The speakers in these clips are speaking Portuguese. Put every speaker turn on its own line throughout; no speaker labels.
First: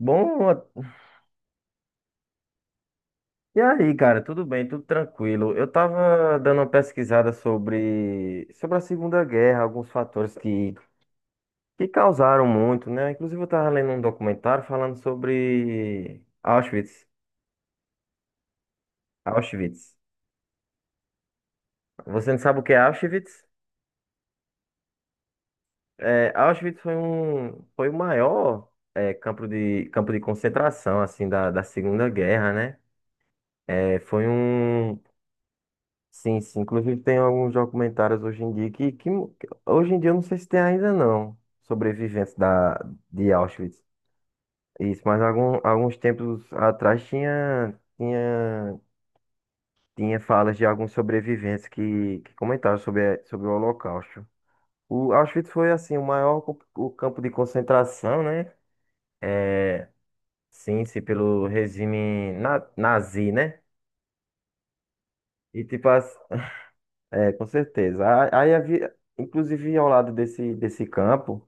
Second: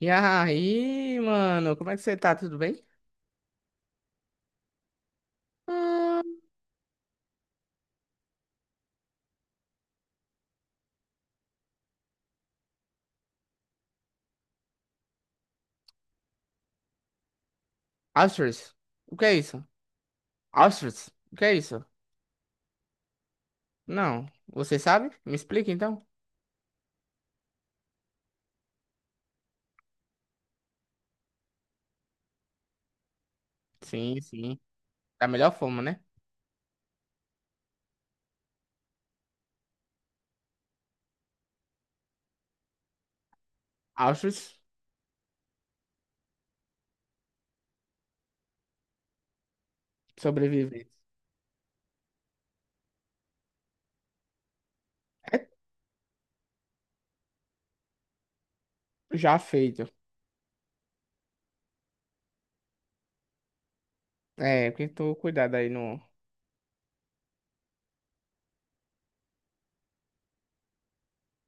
E aí, mano, como é que você tá? Tudo bem?
e aí, cara? Tudo bem? Tudo tranquilo? Eu
Ah,
tava dando uma pesquisada sobre a Segunda Guerra, alguns fatores que causaram muito, né? Inclusive, eu tava lendo um documentário falando sobre Auschwitz.
Astros. O que é isso?
Auschwitz.
Astros. O que é isso?
Você não sabe o que é Auschwitz?
Não. Você sabe? Me explica então.
É, foi o maior, campo campo de concentração, assim, da Segunda Guerra, né? É,
Sim,
foi
sim.
um
Da melhor forma, né?
Sim, sim. Inclusive tem alguns documentários hoje em dia que hoje em dia eu não sei se tem ainda não, sobreviventes de Auschwitz.
Astros
Isso, mas alguns tempos atrás tinha falas de
sobreviver.
alguns sobreviventes que comentaram sobre, sobre o Holocausto. O
É
Auschwitz foi assim o o campo de concentração, né?
já feito.
Sim, sim, pelo regime nazi, né?
É, porque tu cuidado
E
aí
tipo,
no.
as- É, com certeza. Aí havia, inclusive ao lado desse campo.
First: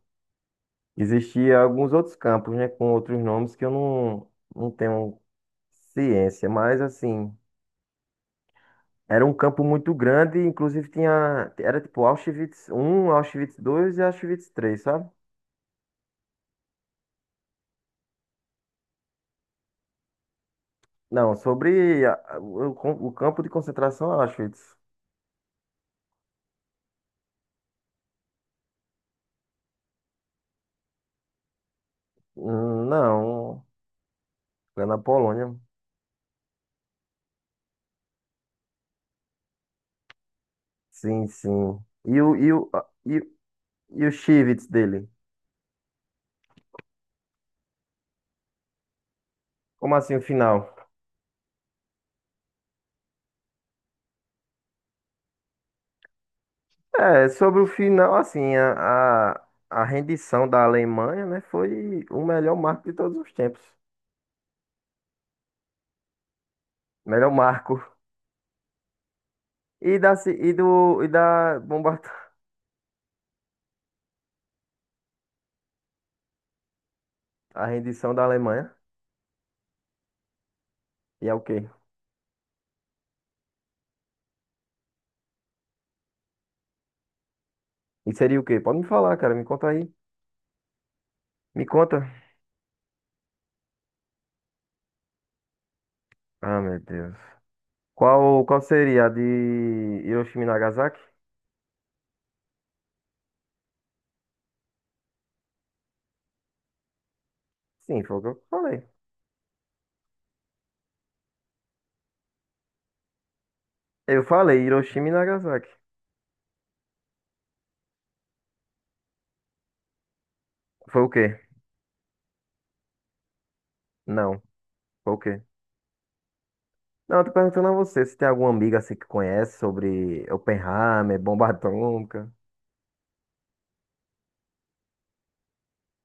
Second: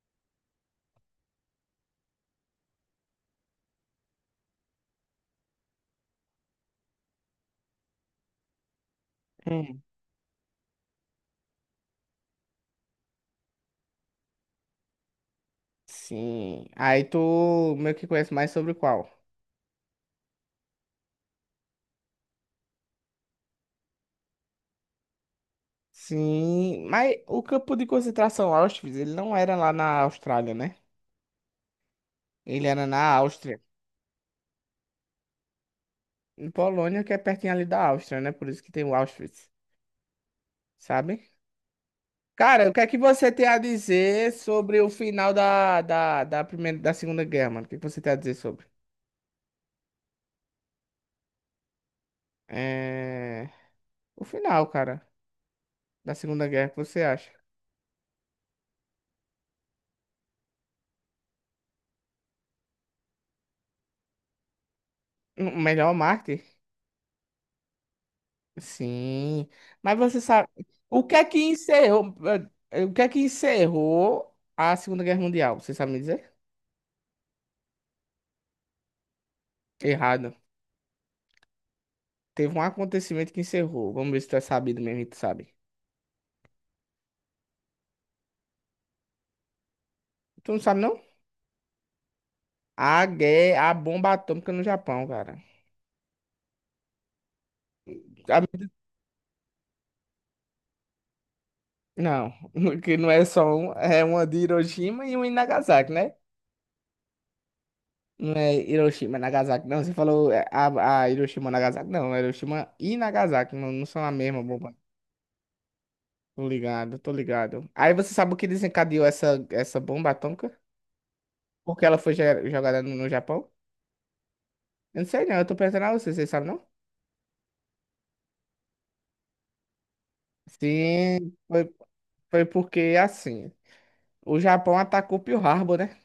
Existia alguns outros campos, né, com outros nomes que eu não, não tenho ciência, mas assim, era um campo
Hum.
muito grande, inclusive tinha, era tipo Auschwitz um, Auschwitz 2 e Auschwitz 3, sabe?
Sim. Aí tu meio que conhece mais sobre qual?
Não, sobre o campo de concentração Auschwitz.
Sim, mas o campo de concentração Auschwitz, ele não era lá na Austrália, né? Ele era na Áustria.
Não, é na Polônia.
Em Polônia, que é pertinho ali da Áustria, né? Por isso que tem o Auschwitz,
Sim,
sabe?
sim. E o, e
Cara,
o,
o que é que
e,
você
o-
tem a
e o
dizer
Auschwitz
sobre o
dele?
final da primeira, da Segunda Guerra, mano? O que é que você tem a dizer sobre?
Como assim o final?
É... O final, cara, da Segunda Guerra, o que você
É,
acha?
sobre o final, assim, a rendição da Alemanha, né, foi o melhor marco de todos os tempos.
O melhor Marte?
Melhor marco.
Sim.
E
Mas
da,
você
ci-
sabe,
e do,
o
e
que é que
da bomba,
encerrou, o que é que encerrou a Segunda Guerra Mundial? Você sabe me dizer?
a rendição da Alemanha.
Errado.
E é o quê?
Teve um acontecimento que encerrou. Vamos ver se tu é sabido mesmo, e tu sabe.
E seria o quê? Pode me falar, cara, me conta aí.
Tu não sabe, não?
Me conta.
A guerra, a bomba atômica no Japão, cara.
Ah, meu Deus. Qual
A-
seria a de Hiroshima e Nagasaki?
Não, que não é só um, é uma de Hiroshima e uma em Nagasaki, né?
Sim, foi o que
Não
eu
é
falei.
Hiroshima, Nagasaki, não. Você falou é, a Hiroshima, Nagasaki, não. É Hiroshima e Nagasaki, não, não são a
Eu
mesma
falei
bomba.
Hiroshima e Nagasaki.
Tô ligado, tô ligado. Aí você sabe o que desencadeou essa bomba atômica?
Foi o quê?
Porque ela foi ge- jogada no Japão?
Não.
Eu não
Foi o
sei não,
quê?
eu tô perguntando a você, vocês sabem não?
Não, eu tô perguntando a você se tem alguma amiga assim que conhece sobre Oppenheimer,
Sim,
bomba atômica.
foi porque assim, o Japão atacou Pearl Harbor, né?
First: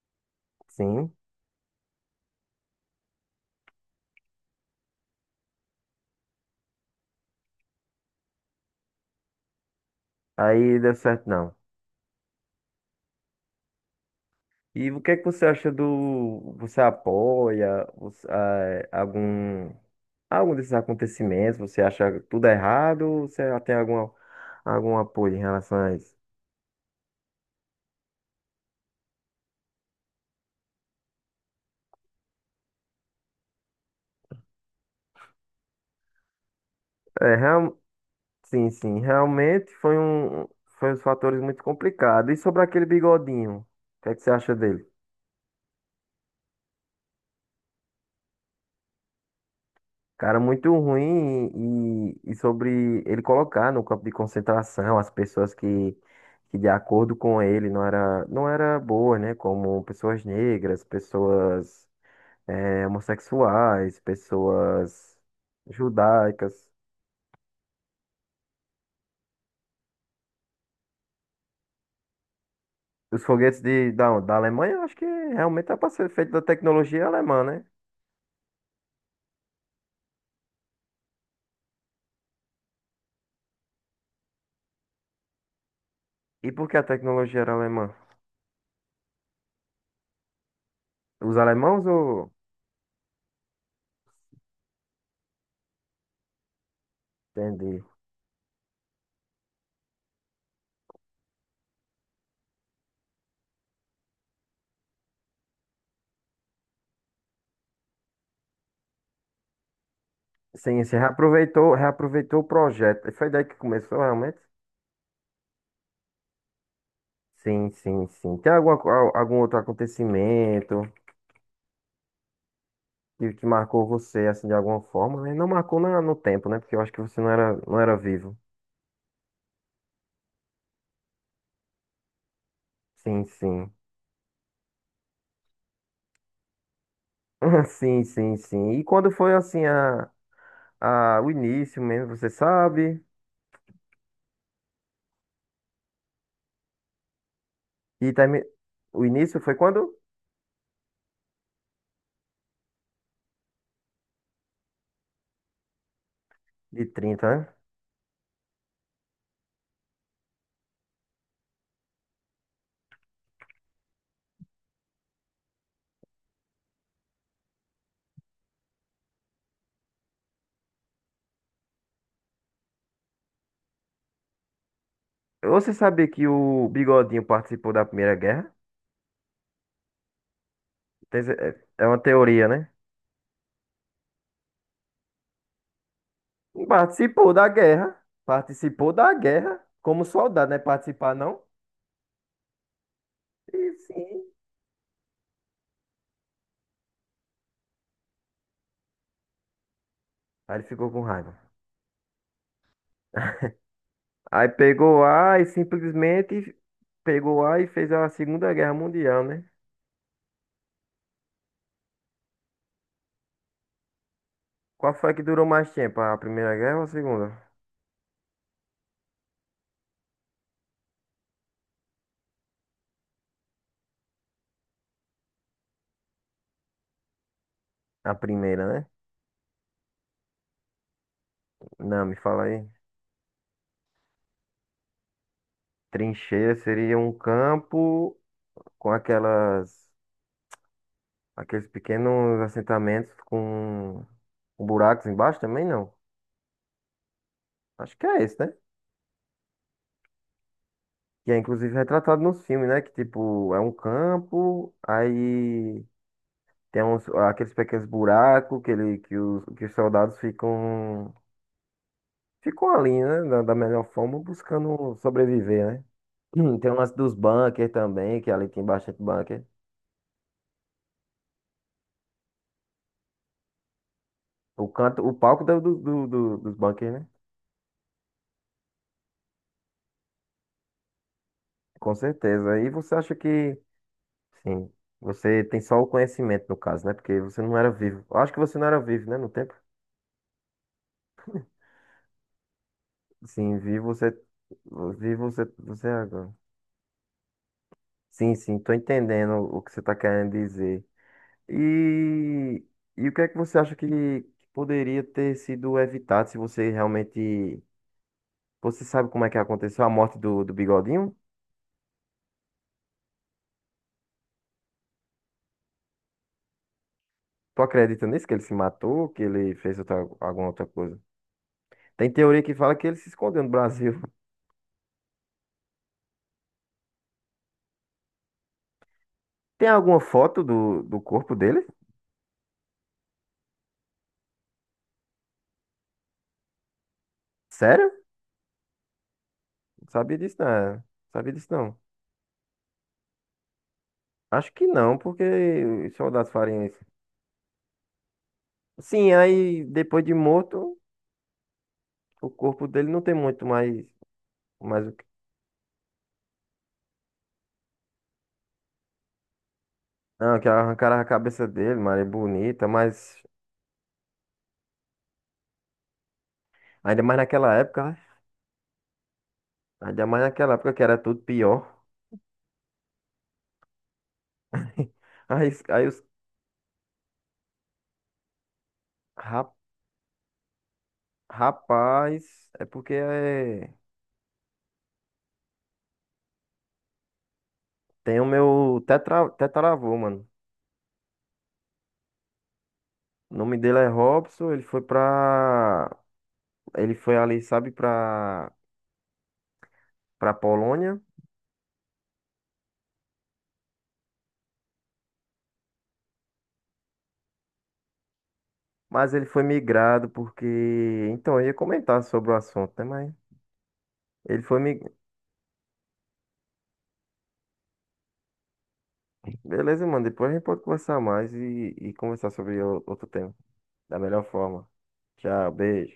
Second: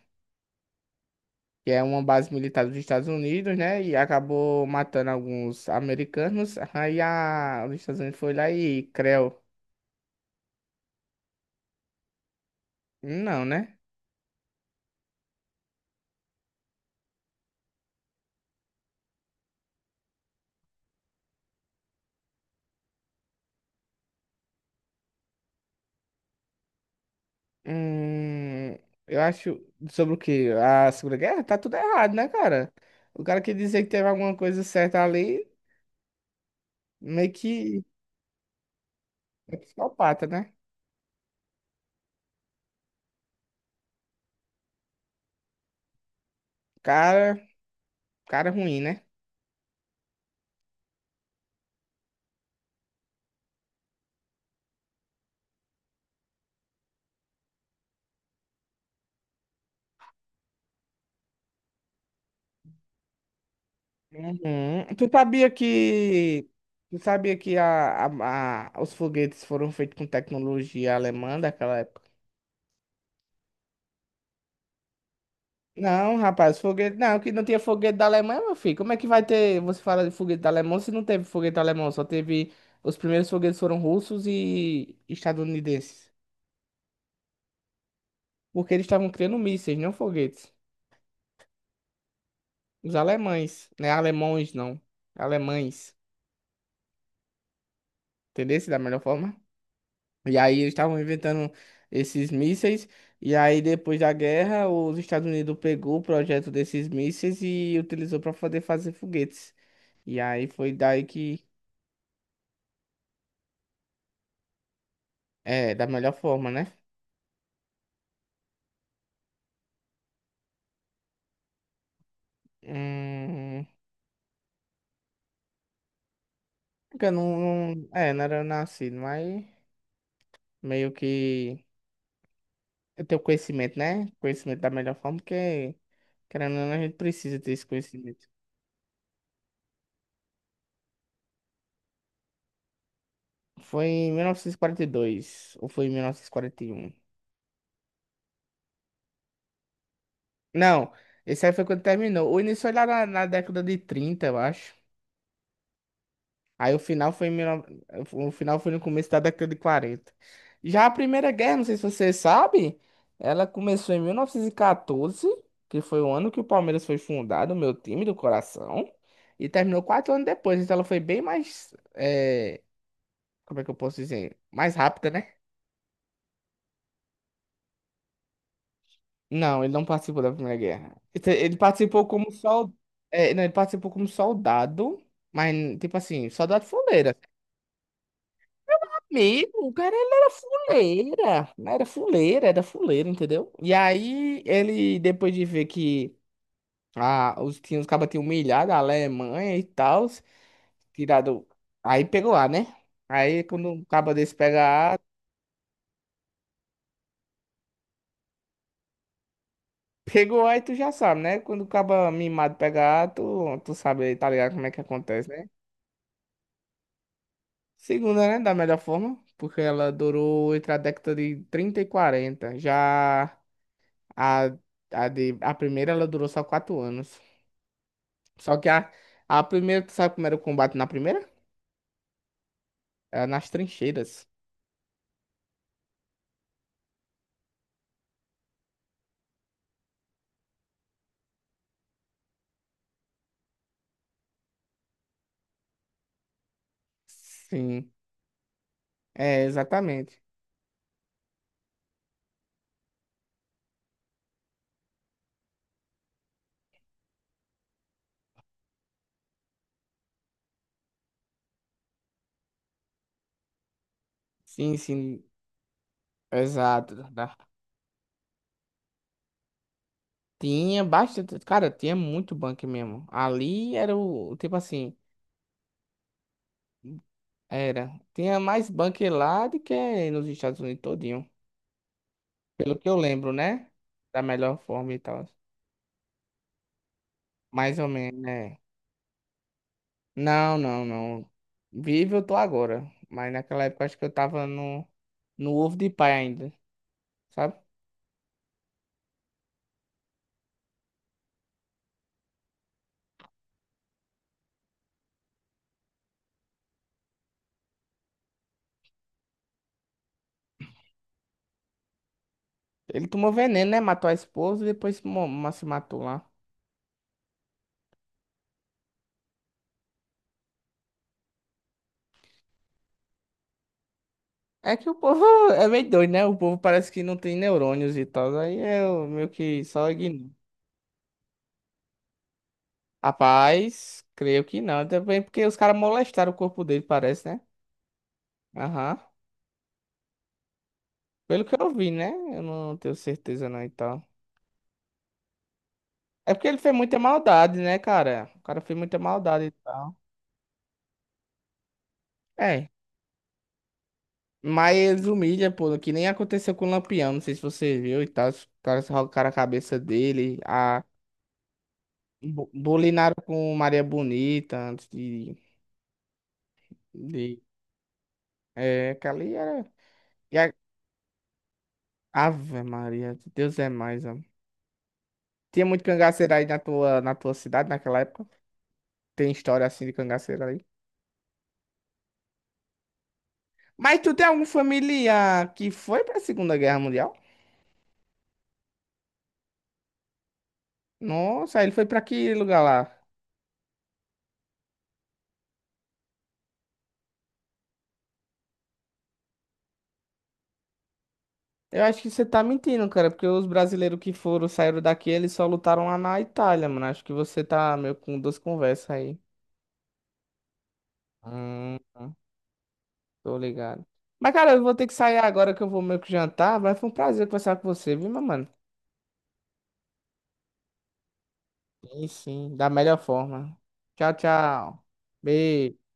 Sim.
Que é uma base militar dos Estados Unidos, né? E acabou matando alguns americanos. Aí a, os Estados Unidos foi lá e creu.
Aí deu certo, não.
Não, né?
E o que é que você acha do. Você apoia algum desses acontecimentos? Você acha tudo errado? Ou você já tem algum apoio em relação a isso?
Hum, eu acho sobre o quê? A Segunda Guerra? Tá tudo errado, né, cara? O cara que dizer que teve alguma coisa certa ali, meio
É, real,
que
sim, sim.
é psicopata, né?
Foi uns fatores muito complicados. E sobre aquele bigodinho? O que é que você acha dele?
Cara, cara ruim, né?
Cara, muito ruim e sobre ele colocar no campo de concentração as pessoas que de acordo com ele não era boa, né? Como pessoas negras, pessoas homossexuais,
Uhum. Tu
pessoas
sabia que
judaicas.
tu sabia que a- os foguetes foram feitos com tecnologia alemã daquela época?
Os foguetes da Alemanha, eu acho que realmente é para ser
Não,
feito da
rapaz, foguete.
tecnologia
Não, que
alemã,
não tinha
né?
foguete da Alemanha, meu filho. Como é que vai ter. Você fala de foguete da Alemanha se não teve foguete alemão? Só teve. Os primeiros foguetes foram russos e estadunidenses.
E por que a tecnologia era alemã?
Porque eles estavam criando mísseis, não foguetes.
Os alemãos ou...
Os alemães, né? Alemões, não. Alemães.
Entendi.
Entendeu? Da melhor forma. E aí eles estavam inventando esses mísseis. E aí, depois da guerra, os Estados Unidos pegou o projeto desses mísseis e utilizou para poder fazer foguetes. E aí foi
Sim, você
daí que.
reaproveitou o projeto. Foi daí que começou realmente?
É, da melhor forma, né?
Sim, sim, sim. Tem algum outro acontecimento que
Hum,
marcou você, assim, de alguma forma, né? Não marcou no tempo, né? Porque eu acho que
porque eu
você não
não,
era, não
não-
era
É, não
vivo.
era nascido, mas meio que. Eu tenho
Sim, sim.
conhecimento, né? Conhecimento da melhor forma, porque, querendo ou não, a gente precisa ter esse
Sim,
conhecimento.
sim, sim. E quando foi, assim, o início mesmo, você sabe?
Foi em 1942, ou foi em 1941?
E também, o início foi quando?
Não, esse aí foi quando terminou. O início foi lá na, na década de 30 eu acho. Aí o
De
final
trinta
foi em
né?
19, o final foi no começo da década de 40. Já a Primeira Guerra, não sei se você sabe, ela começou em 1914, que foi o ano que o Palmeiras foi fundado, o meu time do coração, e terminou quatro anos depois. Então ela foi bem mais, como é que eu posso dizer? Mais rápida, né?
Você sabia que o Bigodinho participou da Primeira Guerra?
Não, ele não participou da Primeira Guerra.
Tem
Ele
ce-
ele
É é uma
participou como
teoria, né?
sol, não, ele participou como soldado, mas tipo assim, soldado fuleiro.
Participou da guerra. Participou da guerra
Amigo, cara,
como
ele era
soldado, né? Participar não?
fuleira, era fuleira, era fuleira, entendeu?
Sim,
E
sim.
aí, ele, depois de ver que ah, os, tinha, os cabas tinham humilhado a Alemanha e tal,
Aí ele ficou com raiva.
tirado, aí pegou A, né? Aí, quando um caba desse
Aí
pega A,
pegou A e simplesmente pegou A e fez a Segunda Guerra Mundial, né?
pegou A e tu já sabe, né? Quando o caba mimado pega A, tu sabe, tá ligado como é que
Qual foi a que
acontece,
durou
né?
mais tempo? A Primeira Guerra ou a Segunda?
Segunda, né? Da melhor forma, porque ela durou entre a década de 30 e 40 já a... A, de, a primeira ela durou só quatro anos.
A
Só
primeira,
que
né?
a primeira, tu sabe como era o combate na primeira?
Não, me fala aí.
Era nas trincheiras.
Trincheira seria um campo com aquelas, aqueles pequenos assentamentos com buracos embaixo também, não.
Sim,
Acho que é esse, né?
é, exatamente.
Que é inclusive retratado nos filmes, né? Que tipo, é um campo, aí tem uns, aqueles pequenos buracos que os soldados ficam ali, né? Da melhor forma,
Sim,
buscando
sim,
sobreviver, né? Tem o lance
exato.
dos
Da-
bunkers também, que é ali tem bastante bunker.
Tinha bastante, cara, tinha muito bunker mesmo. Ali era o, tipo
O
assim,
canto, o palco dos bunkers, né?
era. Tinha mais bunker lá do que nos Estados Unidos todinho.
Com certeza. E
Pelo que
você
eu
acha
lembro,
que,
né? Da melhor
sim,
forma e tal.
você tem só o conhecimento, no caso, né? Porque você não era
Mais ou
vivo. Eu
menos,
acho que
né?
você não era vivo, né? No tempo.
Não, não, não. Vivo eu tô agora. Mas
Sim,
naquela época
vivo
acho que
você.
eu tava no,
Vivo você,
no ovo
você
de
é
pai
agora.
ainda, sabe?
Sim, sim, tô entendendo o que você tá querendo dizer. E, e o que é que você acha que poderia ter sido evitado se você realmente. Você sabe como é que aconteceu a morte do Bigodinho?
Ele tomou veneno, né? Matou a esposa e depois mo- ma- se matou lá.
Tu acredita nisso? Que ele se matou? Que ele fez outra, alguma outra coisa? Tem teoria que fala que ele se escondeu no Brasil.
É que o povo é meio doido, né? O povo parece que não tem neurônios e tal. Aí eu meio que
Tem
só
alguma
ignoro.
foto do corpo dele?
Rapaz, creio que não. Também porque os caras molestaram o corpo dele, parece, né?
Sério?
Aham.
Não sabia disso, não. Sabia
Pelo
disso,
que eu
não.
vi, né? Eu não tenho certeza não e tal.
Acho que não, porque os soldados
É porque ele
fariam
fez
isso.
muita maldade, né, cara? O cara fez muita
Sim,
maldade e
aí
tal.
depois de morto, o corpo
É.
dele não tem muito mais,
Mas
mais o que.
eles humilham, pô, que nem aconteceu com o Lampião, não sei se você viu e tal. Os caras arrancaram a cabeça
Não,
dele.
que arrancaram a cabeça dele, mano, é
Bo-
bonita,
Bolinaram
mas
com Maria Bonita antes
ainda mais
de...
naquela época, né?
É, que ali era...
Ainda mais
E
naquela
a...
época que era tudo pior.
Ave Maria, Deus é mais, amor.
Aí, os-
Tinha muito
aí os
cangaceiro aí na tua cidade naquela época? Tem
ra-
história assim de cangaceiro aí?
rapaz, é porque é,
Mas tu tem algum familiar que foi pra Segunda Guerra Mundial?
tem o meu tetra, tetaravô, mano.
Nossa, ele foi pra que lugar lá?
O nome dele é Robson, ele foi pra. Ele foi ali, sabe, pra Polônia,
Eu acho que você tá mentindo, cara, porque os brasileiros que foram, saíram daqui, eles só lutaram lá na Itália, mano. Acho que você tá meio com duas conversas
mas
aí.
ele foi migrado porque. Então, eu ia
Hum.
comentar sobre o assunto, né? Mas
Tô ligado. Mas,
ele
cara,
foi
eu vou ter que
migrado.
sair agora que eu vou meio que jantar. Mas foi um prazer conversar com você, viu, meu mano?
Beleza, mano, depois a gente pode conversar mais e
Sim,
conversar
sim,
sobre
da melhor
outro tema.
forma.
Da
Tchau,
melhor forma.
tchau.
Tchau,
Beijo.
beijo.